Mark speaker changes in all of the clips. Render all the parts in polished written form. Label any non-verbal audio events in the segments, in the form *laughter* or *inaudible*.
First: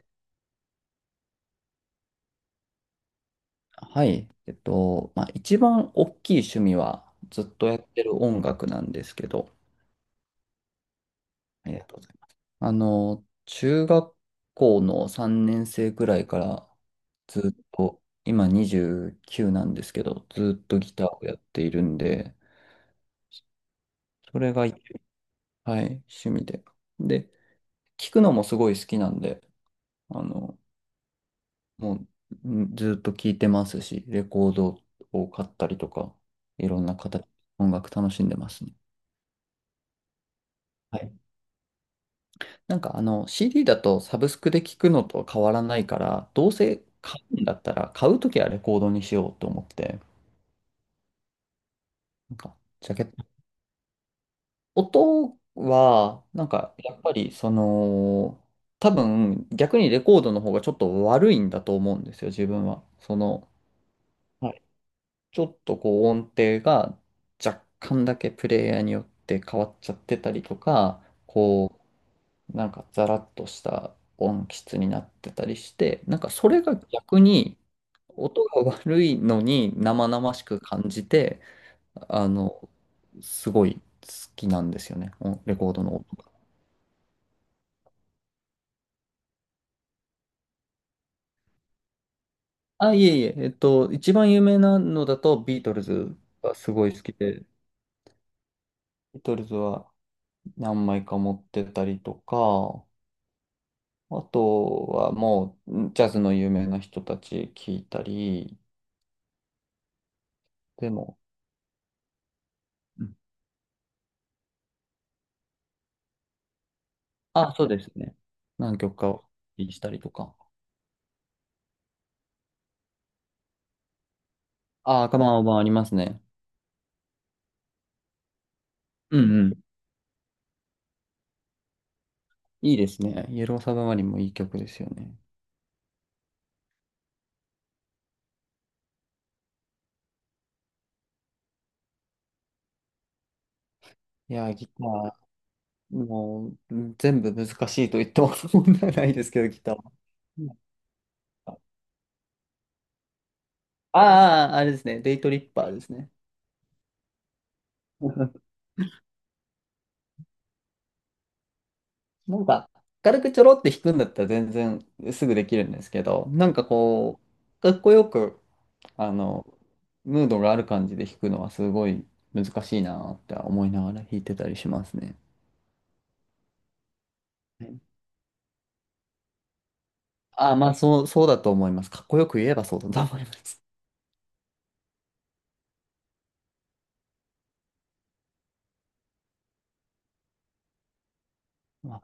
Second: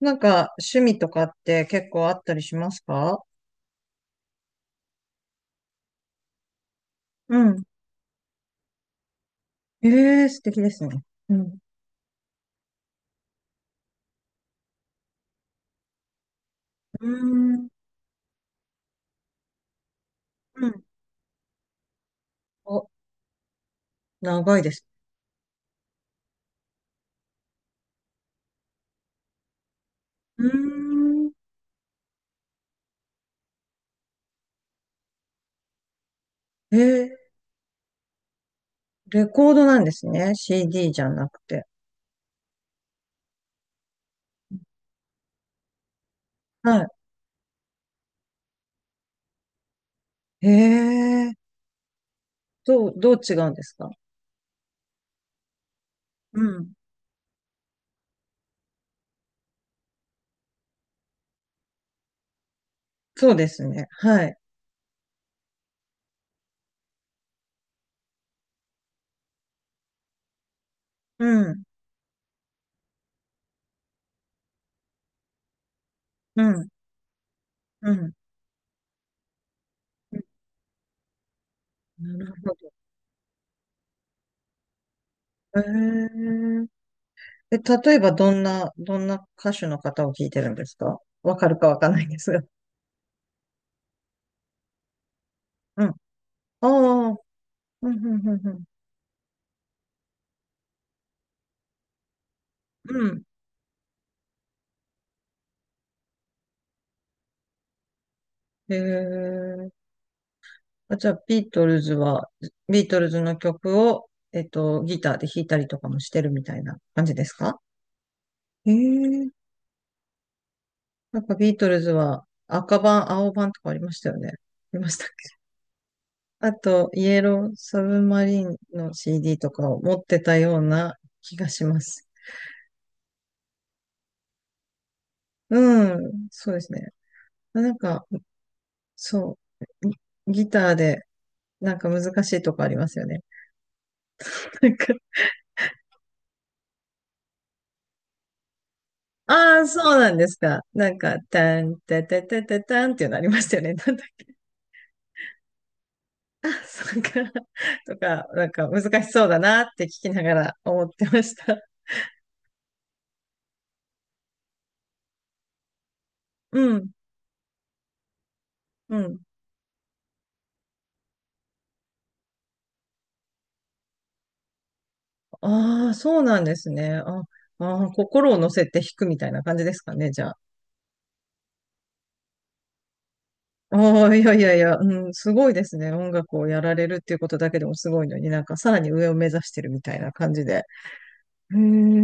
Speaker 1: なんか、趣味とかって結構あったりしますか？
Speaker 2: はい。一番大きい趣味は
Speaker 1: う
Speaker 2: ずっ
Speaker 1: ん。
Speaker 2: とやってる音楽なんですけど、
Speaker 1: ええー、素敵ですね。うん。
Speaker 2: ありがとうございます。中学校の3年生くらいから
Speaker 1: う
Speaker 2: ず
Speaker 1: ー
Speaker 2: っ
Speaker 1: ん。
Speaker 2: と、今29なんですけど、ず
Speaker 1: う
Speaker 2: っと
Speaker 1: ん。
Speaker 2: ギターをやっているんで、
Speaker 1: お、
Speaker 2: それ
Speaker 1: 長い
Speaker 2: が、は
Speaker 1: で
Speaker 2: い、
Speaker 1: す。
Speaker 2: 趣味で。で、聴くのもすごい好きなんで、あ
Speaker 1: うー
Speaker 2: の、
Speaker 1: ん。
Speaker 2: もうんずっと聴いてますし、レコードを買ったりとか、い
Speaker 1: え
Speaker 2: ろんな
Speaker 1: ー、
Speaker 2: 形、音楽楽しんでますね。
Speaker 1: レコードなんですね。CD
Speaker 2: は
Speaker 1: じゃ
Speaker 2: い。
Speaker 1: なくて。
Speaker 2: なんか CD だとサブスクで聞くのと変わらないから、どうせ
Speaker 1: は
Speaker 2: 買うんだったら買うときはレコードにしようと思って、
Speaker 1: い。ええー、
Speaker 2: なんか
Speaker 1: ど
Speaker 2: ジ
Speaker 1: う、
Speaker 2: ャケッ
Speaker 1: どう違
Speaker 2: ト。
Speaker 1: うんですか？
Speaker 2: 音は、
Speaker 1: う
Speaker 2: なん
Speaker 1: ん。
Speaker 2: かやっぱり多分逆にレコードの方がちょっと悪いんだと思うんですよ、自分は。
Speaker 1: そうですね。はい。
Speaker 2: はい、ちょっとこう音程が若干だけプレイヤーによって変わっちゃってたりとか、
Speaker 1: うん。
Speaker 2: こなんかザラッとした音質になってたりして、なんか
Speaker 1: う
Speaker 2: それ
Speaker 1: ん。
Speaker 2: が逆に
Speaker 1: うん。
Speaker 2: 音が悪いのに生
Speaker 1: う
Speaker 2: 々しく感じて、
Speaker 1: ん。な
Speaker 2: あ
Speaker 1: るほ
Speaker 2: の、
Speaker 1: ど。
Speaker 2: すごい好きなんですよね、レコードの音
Speaker 1: え
Speaker 2: が。
Speaker 1: ええ、例えばどんな歌手の方を聞いてるんですか？わかるかわかんないんですが。
Speaker 2: あ、いえいえ、一番有名なのだとビートル
Speaker 1: うん。あ
Speaker 2: ズが
Speaker 1: あ、
Speaker 2: す
Speaker 1: う
Speaker 2: ごい好き
Speaker 1: ん、
Speaker 2: で、
Speaker 1: うん、うん、うん。
Speaker 2: ビートルズは何枚か持ってたりとか、
Speaker 1: うん。
Speaker 2: あとはもうジャズの有名な人たち聞いたり、
Speaker 1: え
Speaker 2: で
Speaker 1: じゃ
Speaker 2: も、
Speaker 1: あ、ビートルズの曲を、ギターで弾いたりとかもしてるみたいな感じです
Speaker 2: あ、
Speaker 1: か？
Speaker 2: そうですね。
Speaker 1: へ
Speaker 2: 何曲かを
Speaker 1: え。
Speaker 2: したりとか。
Speaker 1: なんかビートルズは赤版、青版とかありましたよね。ありましたっ
Speaker 2: あ、カバ
Speaker 1: け？
Speaker 2: ンオーバーありますね。
Speaker 1: あと、イエローサブマリンの
Speaker 2: う
Speaker 1: CD
Speaker 2: んう
Speaker 1: と
Speaker 2: ん。
Speaker 1: かを持ってたような気がします。
Speaker 2: いいですね。イエローサブマリンもいい曲ですよね。
Speaker 1: うん、そうですね。なんか、そう、ギギターで、なんか難しいとこありますよね。
Speaker 2: いやー、ギ
Speaker 1: な
Speaker 2: タ
Speaker 1: んか、
Speaker 2: ー、もう全部難しいと言っても問題ないですけど、ギ
Speaker 1: ああ、
Speaker 2: ターは。
Speaker 1: そうなんです
Speaker 2: なん
Speaker 1: か。なんか、
Speaker 2: か、
Speaker 1: たん、たたたたたんっていうのありましたよね。*laughs* なんだか、
Speaker 2: ああ、あれですね。デイトリッパーですね。
Speaker 1: そうか、とか、なん
Speaker 2: *laughs*
Speaker 1: か難しそうだなって聞きながら思ってました。
Speaker 2: なんか、軽くちょろって弾くんだったら全然すぐできるんですけど、なん
Speaker 1: う
Speaker 2: か
Speaker 1: ん、
Speaker 2: こう、かっこよく
Speaker 1: う
Speaker 2: あ
Speaker 1: ん。
Speaker 2: の、ムードがある感じで弾くのはすごい難しいなって思いながら弾いてたりしますね。
Speaker 1: ああ、そうなんですね。
Speaker 2: はい。
Speaker 1: 心を乗せて弾くみたいな感じですかね、じゃあ。
Speaker 2: あ、そう、そうだと思います。かっこよく言えばそうだと思います。
Speaker 1: ああ、いやいやいや、うん、すごいですね。音楽をやられるっていうことだけでもすごいのに、なんかさらに上を目指してるみたいな感じで。へえ、
Speaker 2: まあ、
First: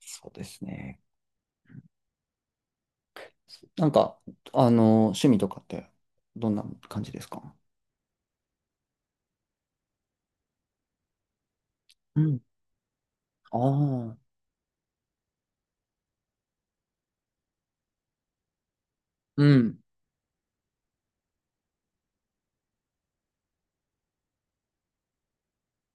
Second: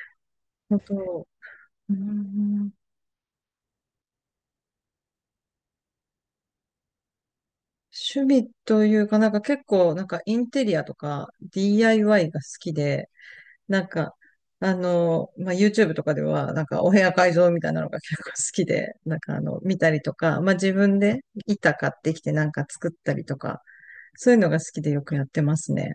Speaker 2: そうです
Speaker 1: 本
Speaker 2: ね。
Speaker 1: 当。うん。
Speaker 2: なんか、趣味とかってどんな感じですか？
Speaker 1: 趣味というか、なんか結構、なんかインテリアとか
Speaker 2: う
Speaker 1: DIY
Speaker 2: ん。
Speaker 1: が好きで、
Speaker 2: あ
Speaker 1: なんか、
Speaker 2: あ、
Speaker 1: あの、まあ、YouTube とかでは、なんかお部屋改造みたいなのが結構好きで、なんかあ
Speaker 2: う
Speaker 1: の、見
Speaker 2: ん。
Speaker 1: たりとか、まあ、自分で板買ってきてなんか作ったりとか、そういうのが好きでよくやってますね。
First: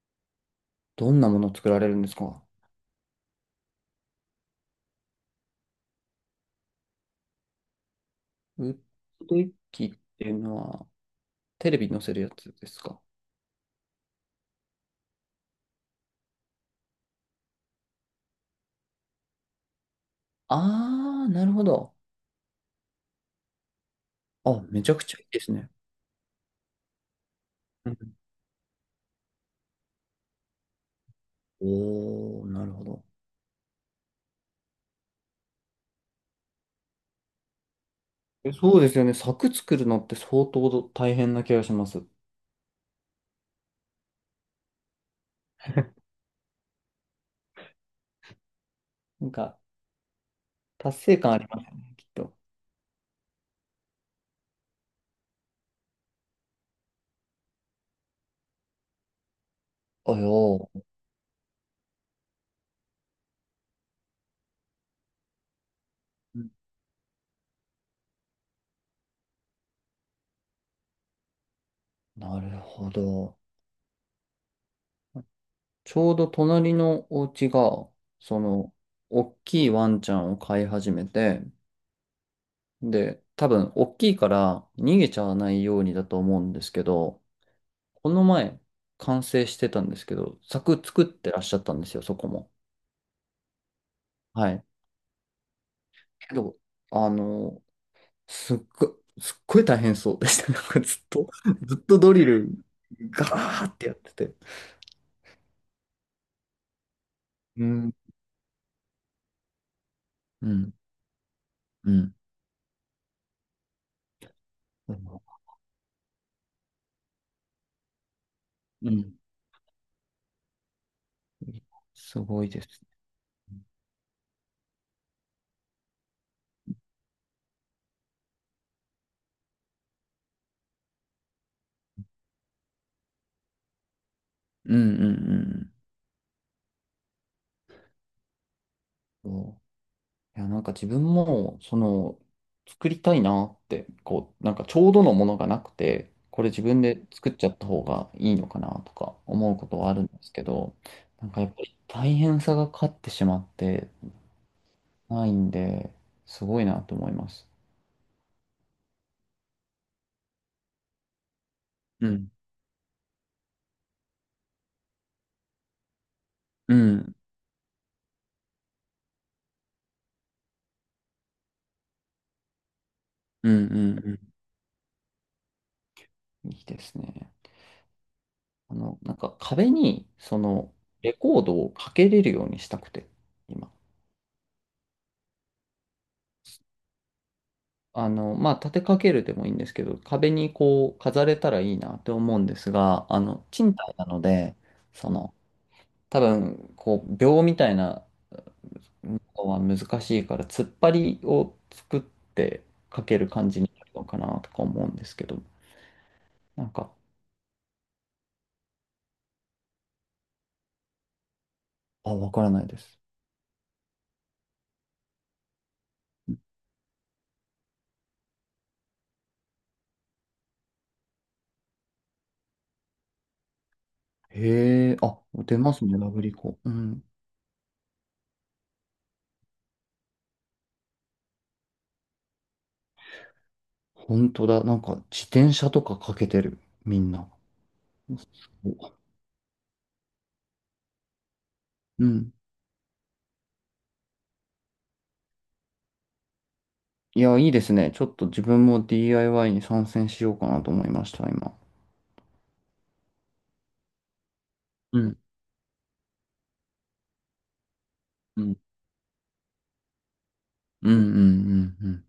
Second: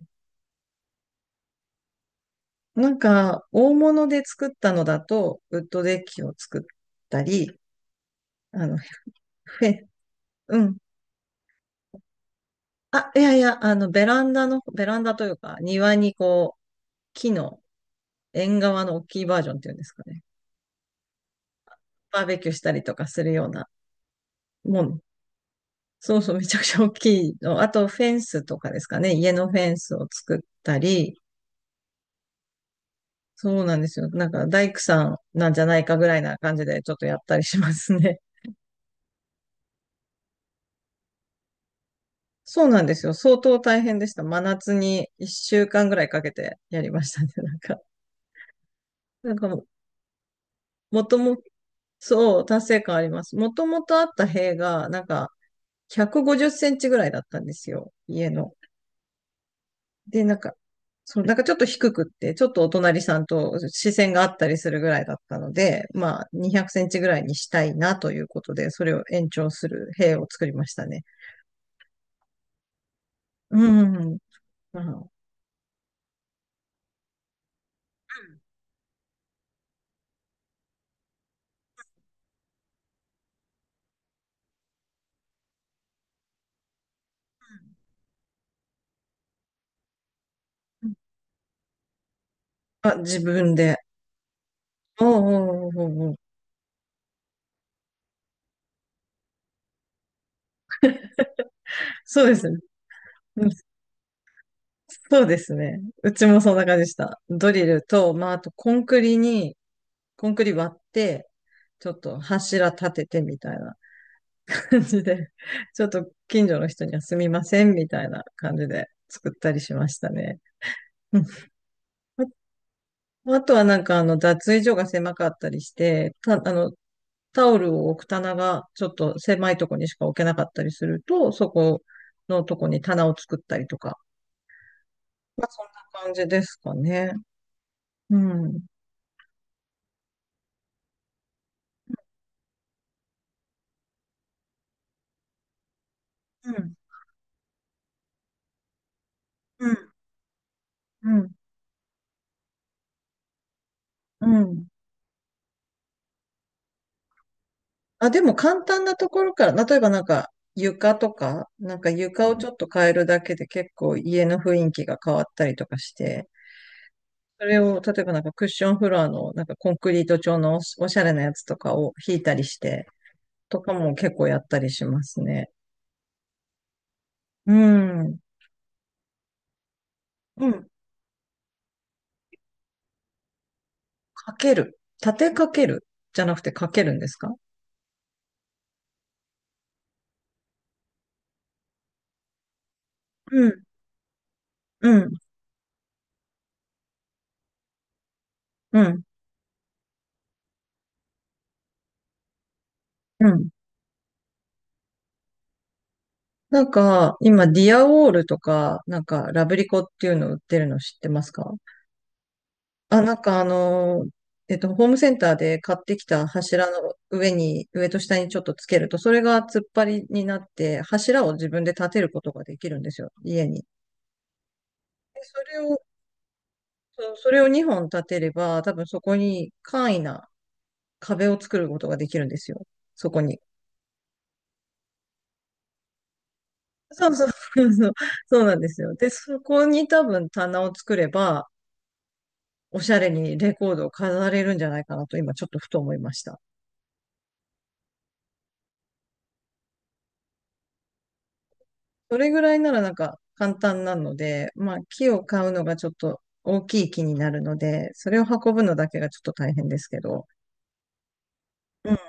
Speaker 2: どんなもの作られるんですか？
Speaker 1: なんか、大物で作ったのだと、ウッドデッキを作ったり、あ
Speaker 2: ウ
Speaker 1: の、
Speaker 2: ッドデッ
Speaker 1: フ
Speaker 2: キ
Speaker 1: ェ、
Speaker 2: っていうの
Speaker 1: うん。
Speaker 2: は、テレビに載せるやつですか？
Speaker 1: あ、いやいや、あの、ベランダの、ベランダというか、庭にこう、木の、縁側の大きいバージョンっていうんですかね。
Speaker 2: ああー、なるほど。
Speaker 1: バーベキューしたりとかするような
Speaker 2: あ、め
Speaker 1: も
Speaker 2: ちゃ
Speaker 1: ん。
Speaker 2: くちゃいいですね。
Speaker 1: そうそう、めちゃくちゃ大きいの。あと、
Speaker 2: うん。
Speaker 1: フェンスとかですかね。家のフェンスを作ったり、
Speaker 2: おー、なるほど。
Speaker 1: そうなんですよ。なんか、大工さんなんじゃないかぐらいな感じでちょっとやったりしますね。
Speaker 2: え、そうですよね。柵作るのって相当大変な気がします。
Speaker 1: *laughs* そうなんですよ。相当大変でした。真夏に1週間ぐらい
Speaker 2: *laughs*
Speaker 1: かけてやりましたね。*laughs* なんか、
Speaker 2: なん
Speaker 1: なんか
Speaker 2: か、
Speaker 1: も、
Speaker 2: 達
Speaker 1: もと
Speaker 2: 成感
Speaker 1: も、
Speaker 2: ありますよね、きっと。
Speaker 1: そう、達成感あります。もともとあった塀が、なんか、150センチぐらいだったんですよ。家の。
Speaker 2: あ
Speaker 1: で、なんか、
Speaker 2: よー、
Speaker 1: そう、なんかちょっと低くって、ちょっとお隣さんと視線があったりするぐらいだったので、まあ、
Speaker 2: うん、
Speaker 1: 200センチぐらいにしたいなということで、それを延長する塀を作りましたね。
Speaker 2: なるほど。
Speaker 1: うん。うん。
Speaker 2: ちょうど隣のお家が、その、大きいワンちゃんを飼い始めて、で、多分、大きいから逃げちゃわないようにだと思うんですけど、この前、完成してたんですけど、柵作ってらっしゃったんですよ、そこも。
Speaker 1: あ、自分で。
Speaker 2: はい。
Speaker 1: おうおうおうおうおう、
Speaker 2: けど、あの、すっごい大変そうでした。*laughs* なんかずっとド
Speaker 1: そ
Speaker 2: リ
Speaker 1: うで
Speaker 2: ル
Speaker 1: すね。
Speaker 2: ガ
Speaker 1: うん。
Speaker 2: ーってやってて。
Speaker 1: そうですね。うちもそんな感じでした。ドリ
Speaker 2: う
Speaker 1: ル
Speaker 2: ん、
Speaker 1: と、まあ、あとコンク
Speaker 2: う
Speaker 1: リ
Speaker 2: ん、
Speaker 1: 割って、ち
Speaker 2: う
Speaker 1: ょっ
Speaker 2: ん。
Speaker 1: と柱立ててみたいな感じで、ちょっと近所の人にはすみませんみたいな感じで
Speaker 2: うん。
Speaker 1: 作ったりしましたね。*laughs* うん。
Speaker 2: すごいです。
Speaker 1: ああ、とはなんか、あの、脱衣所が狭かったりして、あの、タオルを置く棚がちょっと狭いとこにしか置けなかったりすると、そこのとこに棚を作ったりとか。
Speaker 2: うんう
Speaker 1: まあそんな
Speaker 2: ん
Speaker 1: 感じですかね。うん。うん。
Speaker 2: うん。そう、いや、なんか自分も、作りたいなって、こう、なんかちょうどのものがなくて、これ自分で作っちゃった方がいいのかなとか思うこ
Speaker 1: うん。
Speaker 2: とはあるんですけど、
Speaker 1: う
Speaker 2: な
Speaker 1: ん。
Speaker 2: んかやっぱり大変さが勝ってしまって
Speaker 1: うん。
Speaker 2: ないんで、すごいなと思います。
Speaker 1: あ、でも簡単なところから、例えばなんか床とか、なんか
Speaker 2: う
Speaker 1: 床
Speaker 2: ん
Speaker 1: をちょっと変えるだけで結構家の雰囲気が変わったりとかして、
Speaker 2: うん、
Speaker 1: それを例えばなんかクッションフロアのなんかコンクリート調のおしおしゃれなやつとかを引いたりして、
Speaker 2: う
Speaker 1: と
Speaker 2: ん、う
Speaker 1: かも
Speaker 2: ん、う
Speaker 1: 結
Speaker 2: ん、
Speaker 1: 構やったりしますね。
Speaker 2: いいですね。
Speaker 1: うん。
Speaker 2: なんか壁に、
Speaker 1: うん。
Speaker 2: レコードをかけれるようにしたくて、今。
Speaker 1: かける。立てかけるじゃなくてかけるんですか？
Speaker 2: 立てかけるでもいいんですけど、壁にこう、飾れたらいいなって思うんですが、
Speaker 1: うん。
Speaker 2: 賃貸なので、
Speaker 1: うん。
Speaker 2: その、多分、こう、秒みたいな
Speaker 1: うん。
Speaker 2: のは難しいから、突っ張りを作ってかけ
Speaker 1: う
Speaker 2: る
Speaker 1: ん。
Speaker 2: 感じになるのかなとか思うんですけど、
Speaker 1: な
Speaker 2: な
Speaker 1: ん
Speaker 2: んか、
Speaker 1: か、今、ディアウォールとか、なんか、ラブリコっていうの売ってるの知ってますか？
Speaker 2: あ、わからないです。
Speaker 1: あ、なんかホームセンターで買ってきた柱の上に、上と下にちょっとつけると、それが突っ張りになって、柱を自分で立てることができるんですよ、家に。
Speaker 2: へえ、
Speaker 1: で
Speaker 2: あ、
Speaker 1: そ
Speaker 2: 出
Speaker 1: れ
Speaker 2: ま
Speaker 1: を、
Speaker 2: すね、ラブリコ。うん。
Speaker 1: そう、それを2本立てれば、多分そこに簡易な壁を作ることができるんですよ、そこに。
Speaker 2: 本当だ。なんか自転車とかかけてる。み
Speaker 1: そ
Speaker 2: ん
Speaker 1: うそう、
Speaker 2: な。
Speaker 1: そうそう、そうなんですよ。で、そこに多分棚を作れば、
Speaker 2: うん。
Speaker 1: おしゃれにレコードを飾れるんじゃないかなと、今ちょっとふと思いました。
Speaker 2: いや、いいですね。ちょっと自分も DIY に参戦しようかなと思いました、今。
Speaker 1: それぐらいならなんか簡単なので、まあ
Speaker 2: う
Speaker 1: 木
Speaker 2: ん、
Speaker 1: を買うのがちょっと大きい木になるので、それを
Speaker 2: う
Speaker 1: 運
Speaker 2: ん。
Speaker 1: ぶのだけがちょっと大変ですけど、
Speaker 2: うんうんうんうん。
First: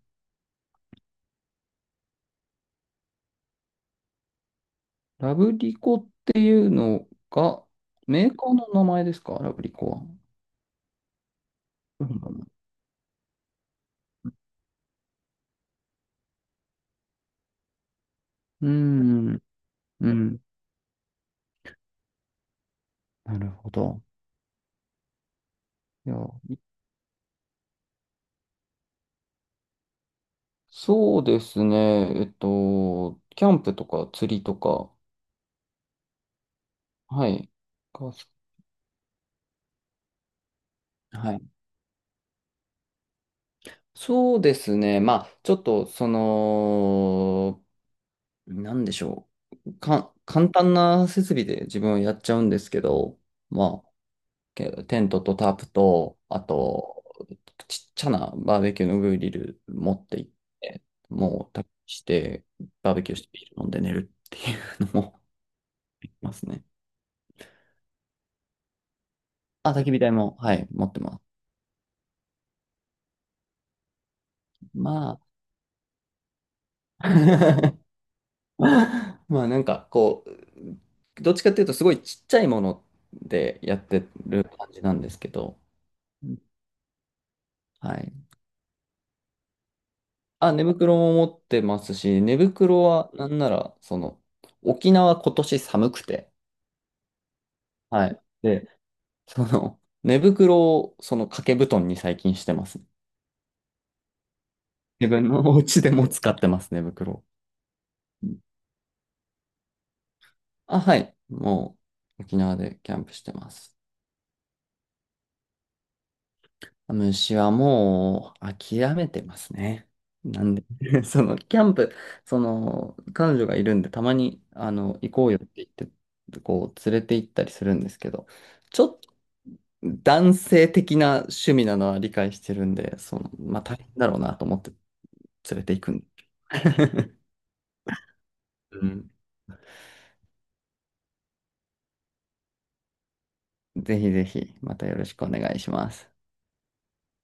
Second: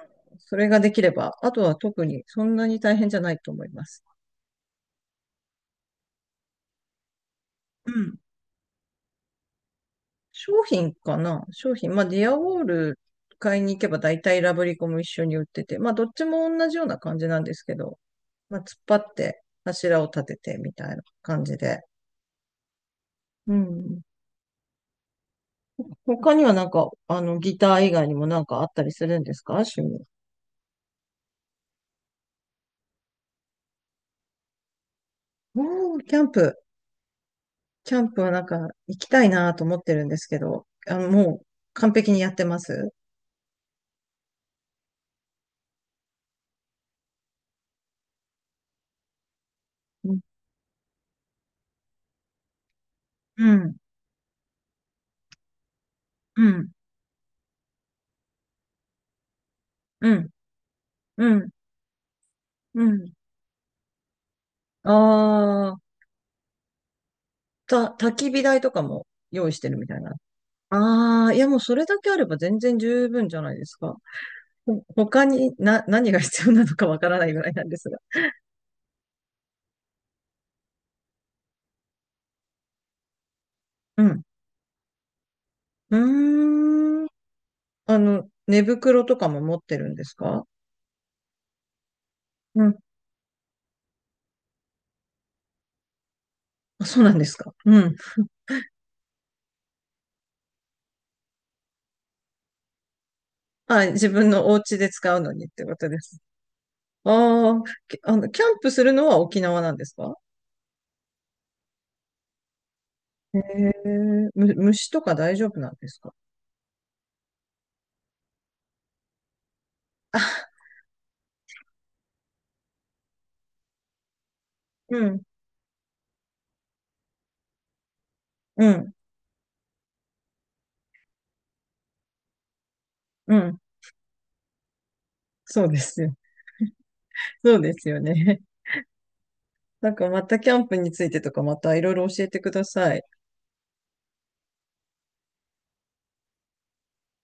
Speaker 1: それができれば、あとは特にそんなに大変じゃないと思います。
Speaker 2: ラブリコっていうのが、
Speaker 1: うん。
Speaker 2: メーカーの名前ですか？ラブリコは。
Speaker 1: 商品かな、商品。まあ
Speaker 2: そう
Speaker 1: ディ
Speaker 2: な
Speaker 1: アウ
Speaker 2: の、
Speaker 1: ォール買いに行けば大体ラブリコも一緒に売ってて、まあどっちも同じような感じなんですけど、まあ
Speaker 2: う
Speaker 1: 突っ張っ
Speaker 2: ん、
Speaker 1: て柱を
Speaker 2: う
Speaker 1: 立て
Speaker 2: ん。
Speaker 1: てみたいな感じで。
Speaker 2: なる
Speaker 1: う
Speaker 2: ほ
Speaker 1: ん。
Speaker 2: ど。いや、
Speaker 1: 他にはなんか、あの、ギター以外にもなんかあったりするんですか、趣味。
Speaker 2: そうですね。キャンプとか釣りとか、
Speaker 1: おー、キャンプ。
Speaker 2: はい。
Speaker 1: キャン
Speaker 2: が、
Speaker 1: プはなんか行きたいなと思ってるんですけど、あの、
Speaker 2: は
Speaker 1: も
Speaker 2: い。
Speaker 1: う完璧にやってます。
Speaker 2: そうですね。ちょっと、なんでしょう。
Speaker 1: うん、
Speaker 2: 簡単な設備で自分はやっちゃうんですけど、
Speaker 1: うん、
Speaker 2: まあ、テントとタープと、あ
Speaker 1: うん、
Speaker 2: と、ちっちゃなバーベキューのグリル持っ
Speaker 1: う
Speaker 2: て行
Speaker 1: ん、
Speaker 2: って、
Speaker 1: うん。
Speaker 2: もう焚き火して、
Speaker 1: う
Speaker 2: バーベ
Speaker 1: ん。
Speaker 2: キューしてビール飲んで寝るっていうのも
Speaker 1: ああ、
Speaker 2: *laughs* できますね。
Speaker 1: 焚き火台とかも用意して
Speaker 2: あ、
Speaker 1: る
Speaker 2: 焚
Speaker 1: み
Speaker 2: き
Speaker 1: た
Speaker 2: 火
Speaker 1: いな。
Speaker 2: 台も、はい、持ってます。
Speaker 1: ああ、いやもうそれだけあれば全然十分じゃないですか。ほ
Speaker 2: まあ、
Speaker 1: 他にな、*laughs* 何が必要なのかわからないぐらいなんで
Speaker 2: *laughs*
Speaker 1: すが。
Speaker 2: *laughs* なんかこう、どっちかっていうとすごいちっちゃいものでやっ
Speaker 1: う
Speaker 2: て
Speaker 1: ん。
Speaker 2: る感じなんですけど、
Speaker 1: う
Speaker 2: うん、
Speaker 1: ーん。
Speaker 2: は
Speaker 1: あ
Speaker 2: い。
Speaker 1: の、寝袋とかも持ってるんですか？
Speaker 2: あ、寝袋も持ってますし、寝
Speaker 1: うん。
Speaker 2: 袋はなんなら、沖縄今年寒くて、
Speaker 1: あ、そうなんですか。うん。
Speaker 2: はい。で、寝袋をその掛け布団に最近してます。
Speaker 1: あ、自分のお家で
Speaker 2: 自
Speaker 1: 使う
Speaker 2: 分
Speaker 1: の
Speaker 2: の
Speaker 1: にっ
Speaker 2: お
Speaker 1: てこ
Speaker 2: 家
Speaker 1: と
Speaker 2: で
Speaker 1: で
Speaker 2: も
Speaker 1: す。
Speaker 2: 使ってます、寝袋、
Speaker 1: ああ、あ
Speaker 2: う
Speaker 1: の、
Speaker 2: ん、
Speaker 1: キャンプするのは沖縄なんですか？
Speaker 2: あ、はい。もう沖縄でキャンプして
Speaker 1: へ
Speaker 2: ます。
Speaker 1: え、虫とか大丈夫なんですか？
Speaker 2: 虫はもう諦めてますね。な
Speaker 1: あ、
Speaker 2: んで、*laughs* そのキャンプ、その彼女がいるんで、たまに
Speaker 1: う
Speaker 2: 行
Speaker 1: ん、
Speaker 2: こうよって言って、こう連れて行ったりするんですけど、
Speaker 1: う
Speaker 2: ちょ
Speaker 1: ん、
Speaker 2: っと男性的な趣味なのは理解してるんで、
Speaker 1: うん。
Speaker 2: まあ大変だろうなと思って連れ
Speaker 1: そう
Speaker 2: て
Speaker 1: で
Speaker 2: 行くん
Speaker 1: す
Speaker 2: で。
Speaker 1: よ。
Speaker 2: *laughs*
Speaker 1: そうですよね。*laughs*
Speaker 2: うん、
Speaker 1: なんかまたキャンプについてとかまたいろいろ教えてください。
Speaker 2: ぜひぜひ、またよろしくお願いします。